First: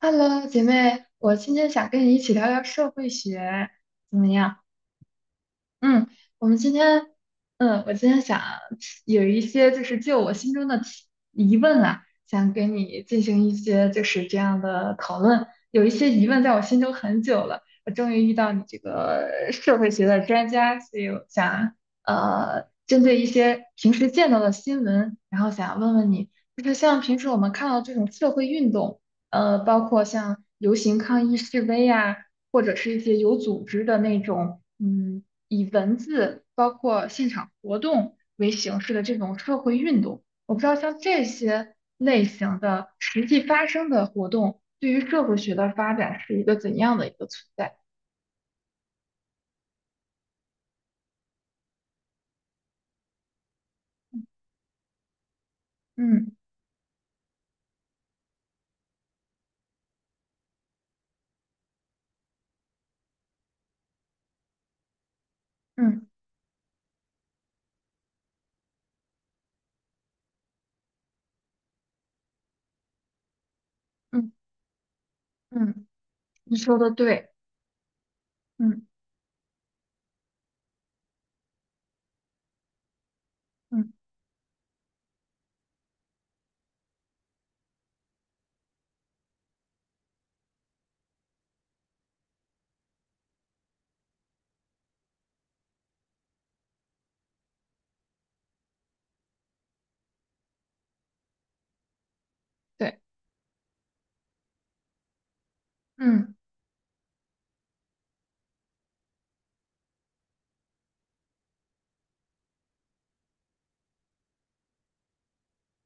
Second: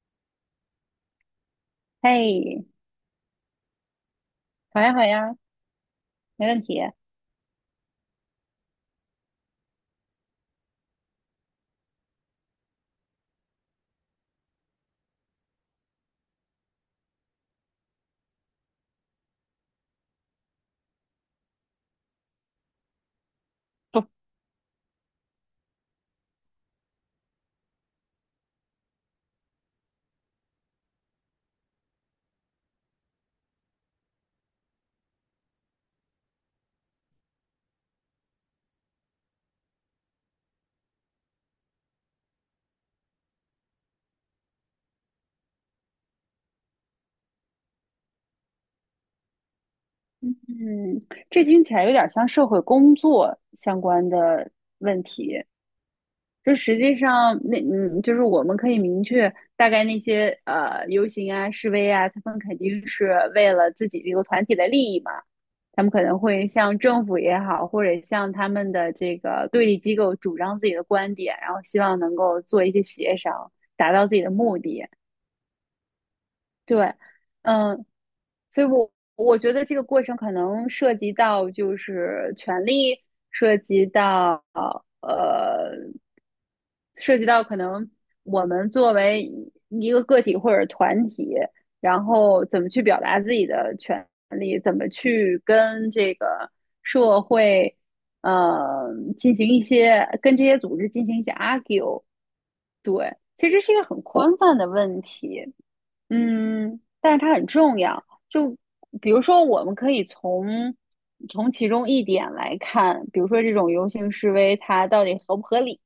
Hello，姐妹，我今天想跟你一起聊聊嘿，社会学，怎么样？好呀，好呀，嗯，我没们问今题。天，我今天想有一些就我心中的疑问啊，想跟你进行一些就是这样的讨论。有一些疑问在我心中很久了，我终于遇到你这个社会学的专家，所以我想针对一些平时见到的新闻，然后想问问你，就是像平时我们看到这种社会运动，包括像游行抗议示威啊，或者是一些有组织的那种，嗯。以文字包括现场活动为形式的这种社会运动。我不知道像这些类型的实际发生的活动，对于社会学的发展是一个怎样的一个存在？嗯，这听起来有点像社会工作相关的问题。嗯。就实际上，就是我们可以明确大概那些游行啊、示威啊，他们肯定是为了自己这个团体的利益嘛。他们可嗯。能会向政府也好，或者向他们的这个对立机构主张自己的观点，然后希望能够做一些协商，达到自己的嗯。目的。嗯，你说的对，对。嗯，所以嗯。我觉得这个过程可能涉及到就是权利，涉及嗯。到呃。涉及到可能我们作为一个个体或者团体，然后怎么去表达自己的权利，怎么去跟这个社会，呃，进行一些跟这些组织进行一些 argue。对。对，其实是一个很宽泛的问题，嗯。但是它很重要。就比如说，我们可以从其中一点来看，比如说这种游行示威，它到底合不合理？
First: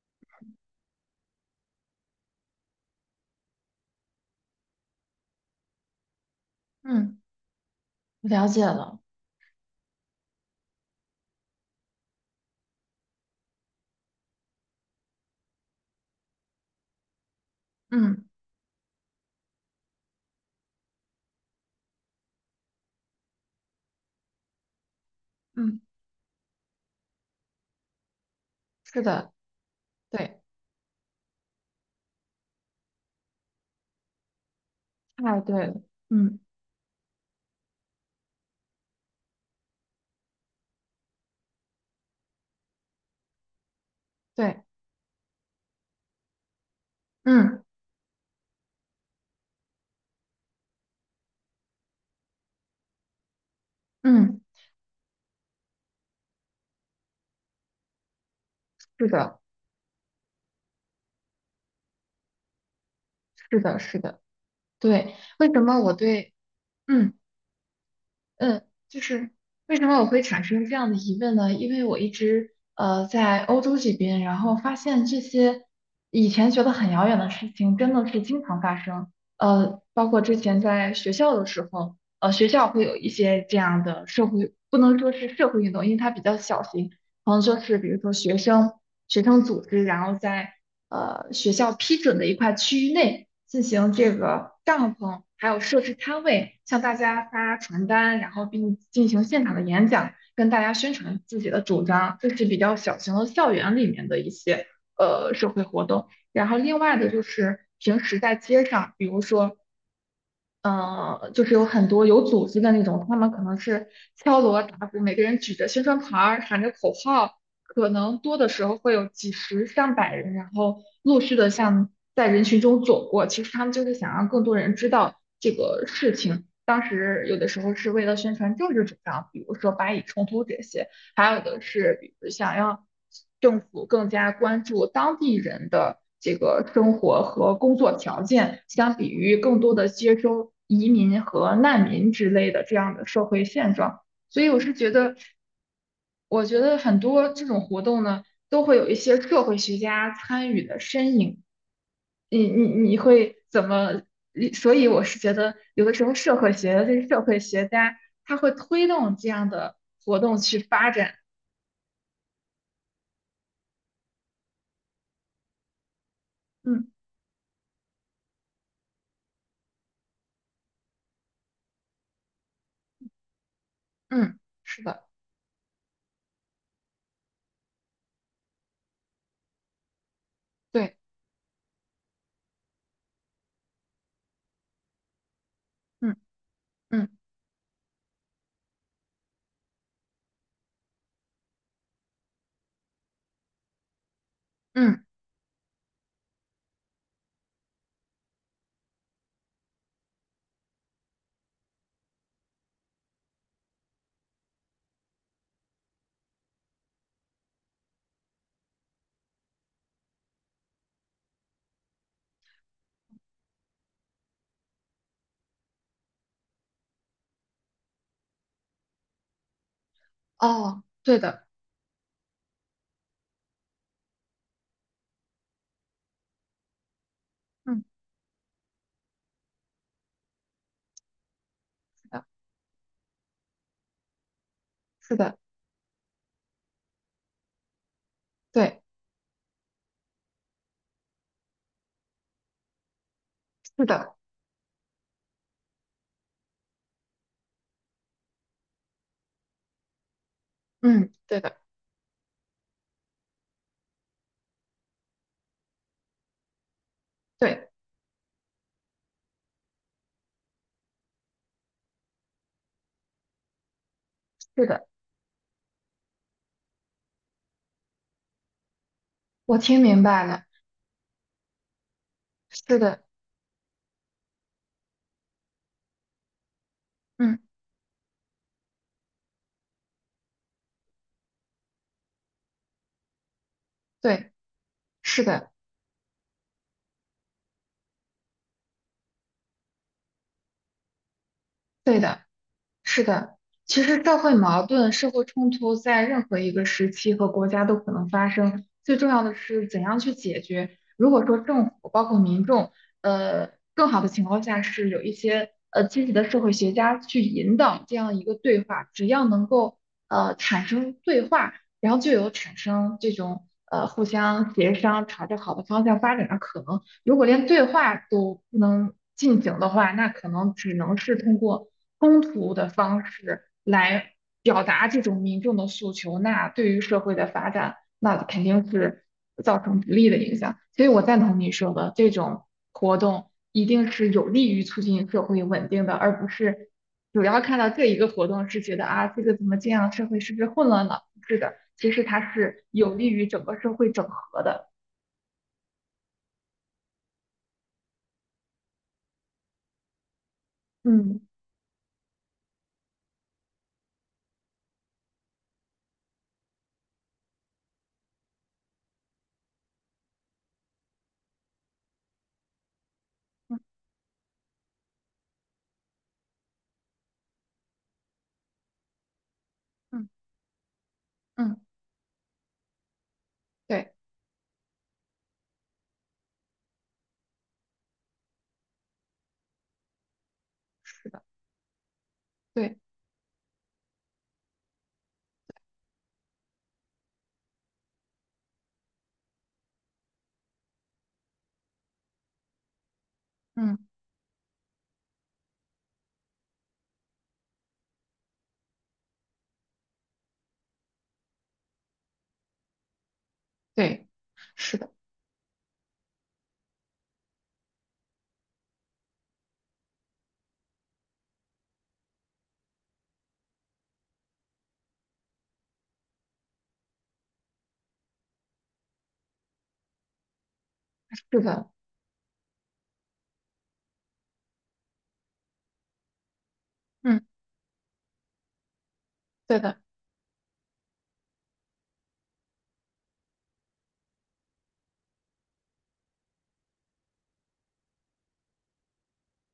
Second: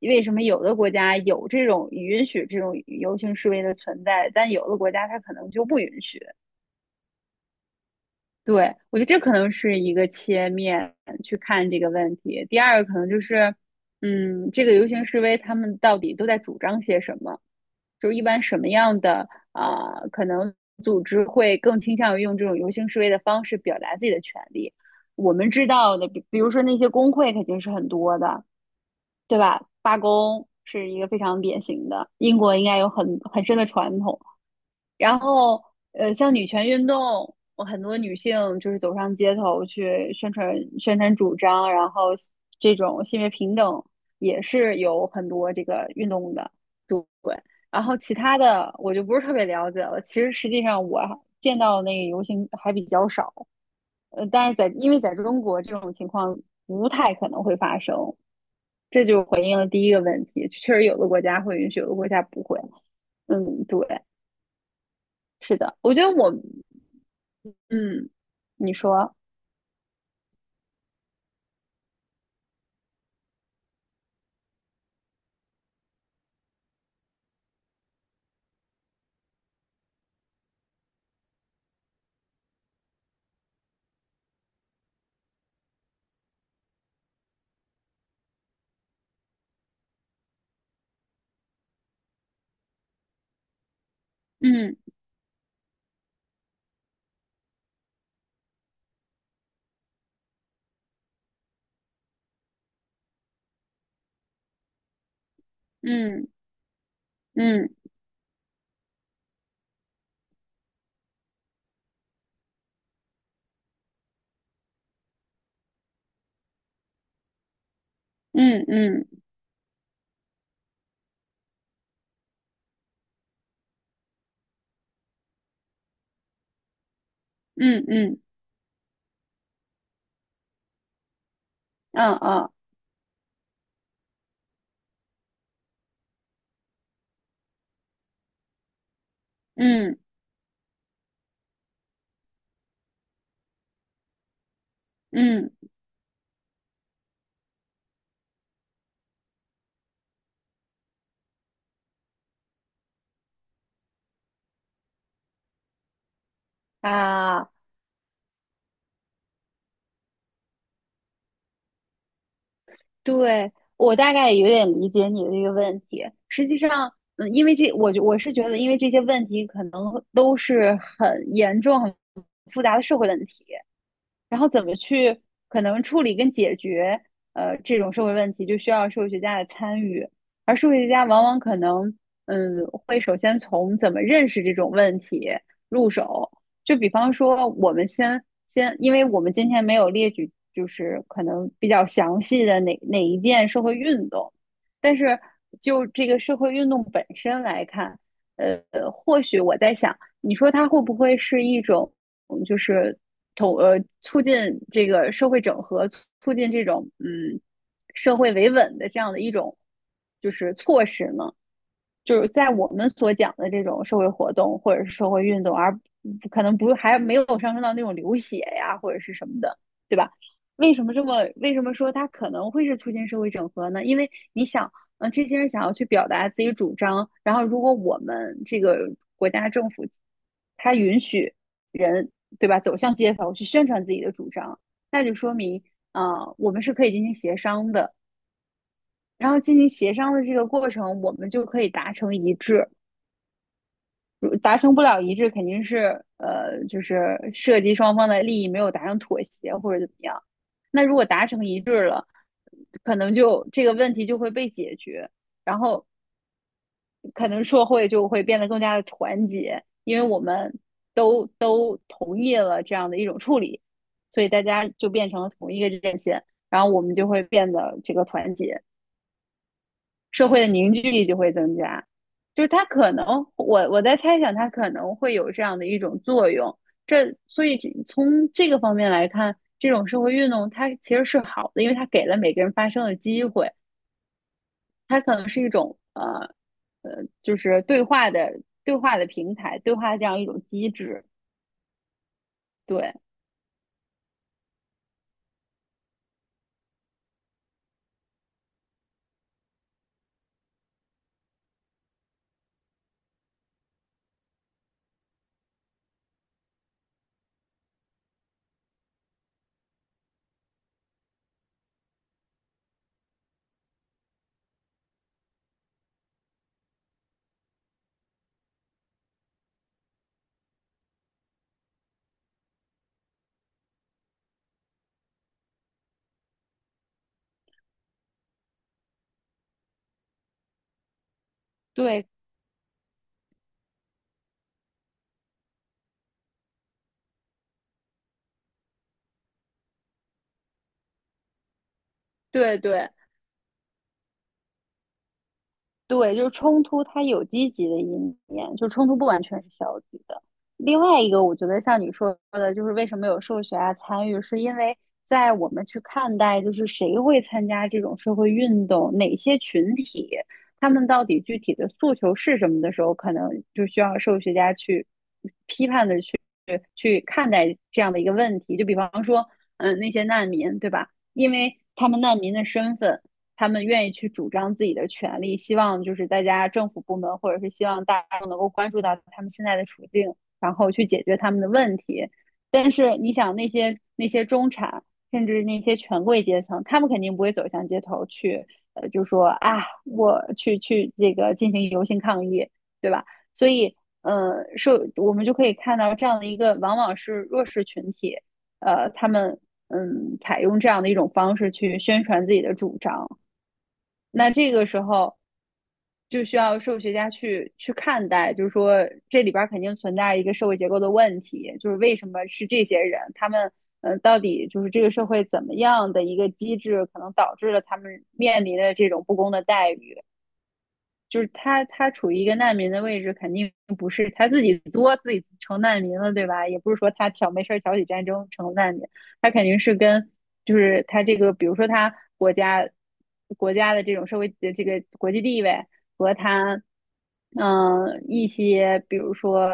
为什么有的国家有这种允许这种游行示威的存在，但有的国家它可能就不允许。嗯，我了解对，我了。觉得这可能是一个切面去看这个问题。第二个可能就是，这个游行示威他们到底都在主张些什么？就是一嗯。般什么样的啊、可能组织会更倾向于用这种游行示威的方式表达自己的权利。我们知嗯，道的，比如说那些工会肯定是很多的，是的。对吧？罢对，工是一个非常典型的，英国应该有很深的传统。然太后，对了。像嗯。女权运动，我很多女性就是走上街头去宣传宣传主张，然后这种性别平等也对。是有很多这个运动的，对。嗯。然后其他的我就不是特别了解了。其实实际上我见到的那个游行还比较少，嗯，但是因为在中国这种情况不太可能会发生。这是就的，回应了第一个问题，确实有的国家会允许，有的国家不会。是嗯，的，是对，的。对，为是什的，么我我觉得我，对嗯。嗯，嗯，你就说，是为什么我会产生这样的疑问呢？因为我一直在欧洲这边，然后发现这些以前觉得很遥远的事情，真的是经常发生。包括之前在学校的时候，呃，学校会有一些这样的社会，不能说是社会运动，因为它比较小型，然后就是比如说学生组织，然后在学校批准的一块区域内进行这个嗯帐篷，还有设置摊位，向大家发传单，然后并进行现场的演讲，跟大家宣传自己的主张。这是比较小型的校园里面的一些社会活动。嗯然后另外的就是嗯平时在街上，比如说就是有很多有组织的那种，他们可能是敲锣打鼓，每个人举着宣传牌儿，喊着口号，可能多的嗯时候会有嗯几十上百人，然后陆续的像在人群中走过。其实他们就是想让更多人知道这个事情。当时有的时候嗯嗯是为了嗯宣传政治主张，比如说巴以冲突这些。还有的是，比如嗯想要政府更加关注当地人的这个生活和工作条件，相比于更多的嗯接收移民和难民之类的这样的社会现状。所以我是觉得，嗯我觉得很多这种活动呢，都会有一些社会学家参与的身影。你会怎么？所以我是觉得，有的时候社会学的这些社会啊，学家，他会推动这样的活动去发展。对，我大概有点理解你的这个问题。实际嗯。上，因为这，我是觉得，因为这些问题可能都是很严重、很复杂的社会问题。嗯，然后怎么是的。去可能处理跟解决这种社会问题，就需要社会学家的参与，而社会学对。家往往可能会首先从怎么认识这种问题入嗯。手，就比方嗯。说我们先，因为我们今天没有列举就是可能比较详细的哪一件社会运动，但嗯。是就这个社会运动本身来看，呃，或许我在想，你说它会不会是一种就是促进这个社会整合，促进这种社会维稳的这样的一种就是措施呢？就是在我们所讲的这种社会活动或者是社会运动，而可能不还没有上升到那种流血呀或者是什么的，对吧？哦，对的。为什么说它可能会是促进社会整合呢？因为你想，这些人想要去表达自己主张，然后如果嗯，我们这个国家政府它允许是人的，对吧走向街头去宣传自己的主张，那就是说的。明啊，我们是可以进行协商的，对。然后进行协商的这个过程，我们就可以达成一致。是的。如达成不了一致，肯定是就是涉及双方的利益没有达成妥协或者怎么样。那如果嗯，达对成的。一致了，可能就这个问题就会被解决，然后可能社对，会就会变得更加的团结，因为我们都同意了这样的一种处理，所以大是家的。就变成了同一个阵线，然后我们就会变得这个团结。我听明白社会了。的凝聚力就会增加。就是它是可的。能，我在猜想，它可能会有这样的一种作用。嗯。所以从这个方面来看，这种社会运动它其实是好的，因为它给了每个人发声的机会，对。它可是能是一的。种就是对话的平台，对话这样一种机制。对的。对是的，其实社会矛盾、社会冲突在任何一个时期和国家都可能发生，最重要的是怎样去解决。如果说政府包括民众，呃，更好的情况下是有一些积极的社会学家去引导这样一个对话，只要能够产生对话，然后就有产生这种互相协商、朝着好的方向发展的可能。如果连对话都不能进行的话，那可能只能是通过冲突的方式来表达这种民众的诉求，那对于社会的发展，那肯定是造成不利的影响。所以我赞同你说的，对这种活动一定是有利于促进社会稳定的，而不是主要看到这一个活动是觉得啊，这个怎么这样，社会是不是混乱了？不是的，其实它对是对，有利于整个社会整合的。对，就是冲突，它有积极的一面，就冲突不完全是消极的。另外一嗯。个，我觉得像你说的，就是为什么有社会学家参与，是因为在我们去看待，就是谁会参加这种社会运动，哪些群体，他们到底具体的诉求是什么的时候，可能嗯。就需要社会学家去看待这样的一个问题。就比方说，那些嗯。难民，对吧？因嗯。为他们难民的身份，他们愿意对，去主张自己的权利，希望就是大家政府部门或者是希望大众能够关注到他们现在的处境，然后去解是决的。他们的问题。但对。是你想，那些中产，甚至那些权贵阶层，他们肯定不会走向街头去，就说啊，我去这个进行游行抗议，对吧？所嗯。以，是我们就可以看到这样的一个，往往是弱势群体，他们采用这样的一种方式去宣传自己的主张。对，那这个是时的，候就需要社会学家去看待，就是说这里边肯定存在一个社会结构的问题，就是为什么是这些人，他们到底就是这个社会怎么样的一个机制，可能导致了他们面临的这种不公的待遇。就是是他的。他处于一个难民的位置，肯定不是他自己作自己成难民了，对吧？也不是说他嗯，没事挑起战争成难民，他肯对定是的。就是他这个，比如说他国家的这种社会的这个国际地位和他一些比如说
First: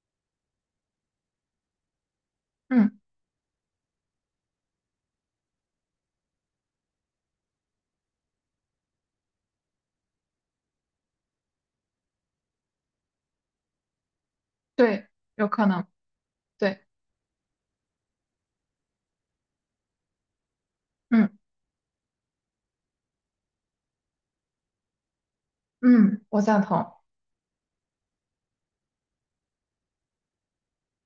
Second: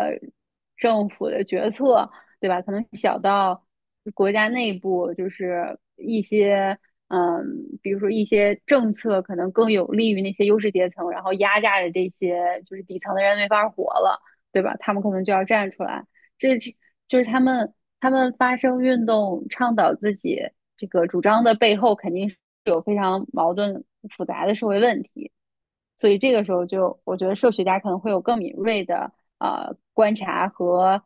政府的决策，对吧？可能嗯。小到国家内部就是一些，嗯，比如说一些政策可能更有利于那些优势阶层，然后压榨着这些就是底层的人没法活了，对吧？他们对，可能就要有可站出能。来，这对。就是他们发生运动倡导自己这个主嗯。张的背后，肯定是有非常矛盾复杂的社会问题，所以嗯，这我个时赞候同。就我觉得社会学家可能会有更敏锐的观察和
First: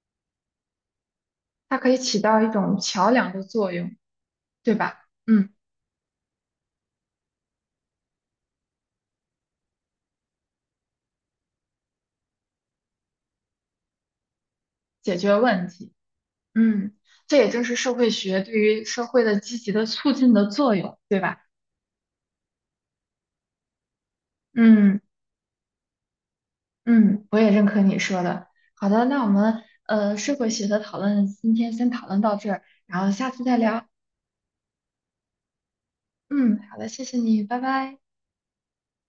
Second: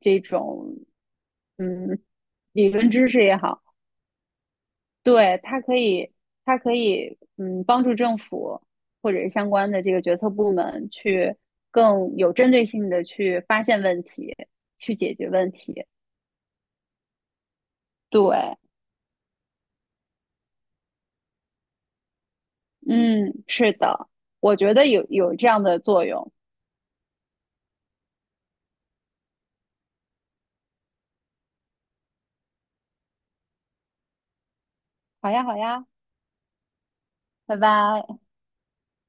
这种。它可以嗯，起到一理种论知桥识梁也的好，作用，对吧？对，嗯，它可以，帮助政府或者是相关的这个决策部门去更有针对性的去发现问题，去解解决决问问题。题。嗯，这也就是社会学对对，于社会的积极的促进的作用，对吧？嗯，是的，我觉得嗯。有这样的作用。嗯，我也认可你说的。好的，那我们社会学的讨论今天先讨论到这儿，然后下次再聊。好呀，好呀，嗯，好的，谢谢你，拜拜拜。拜。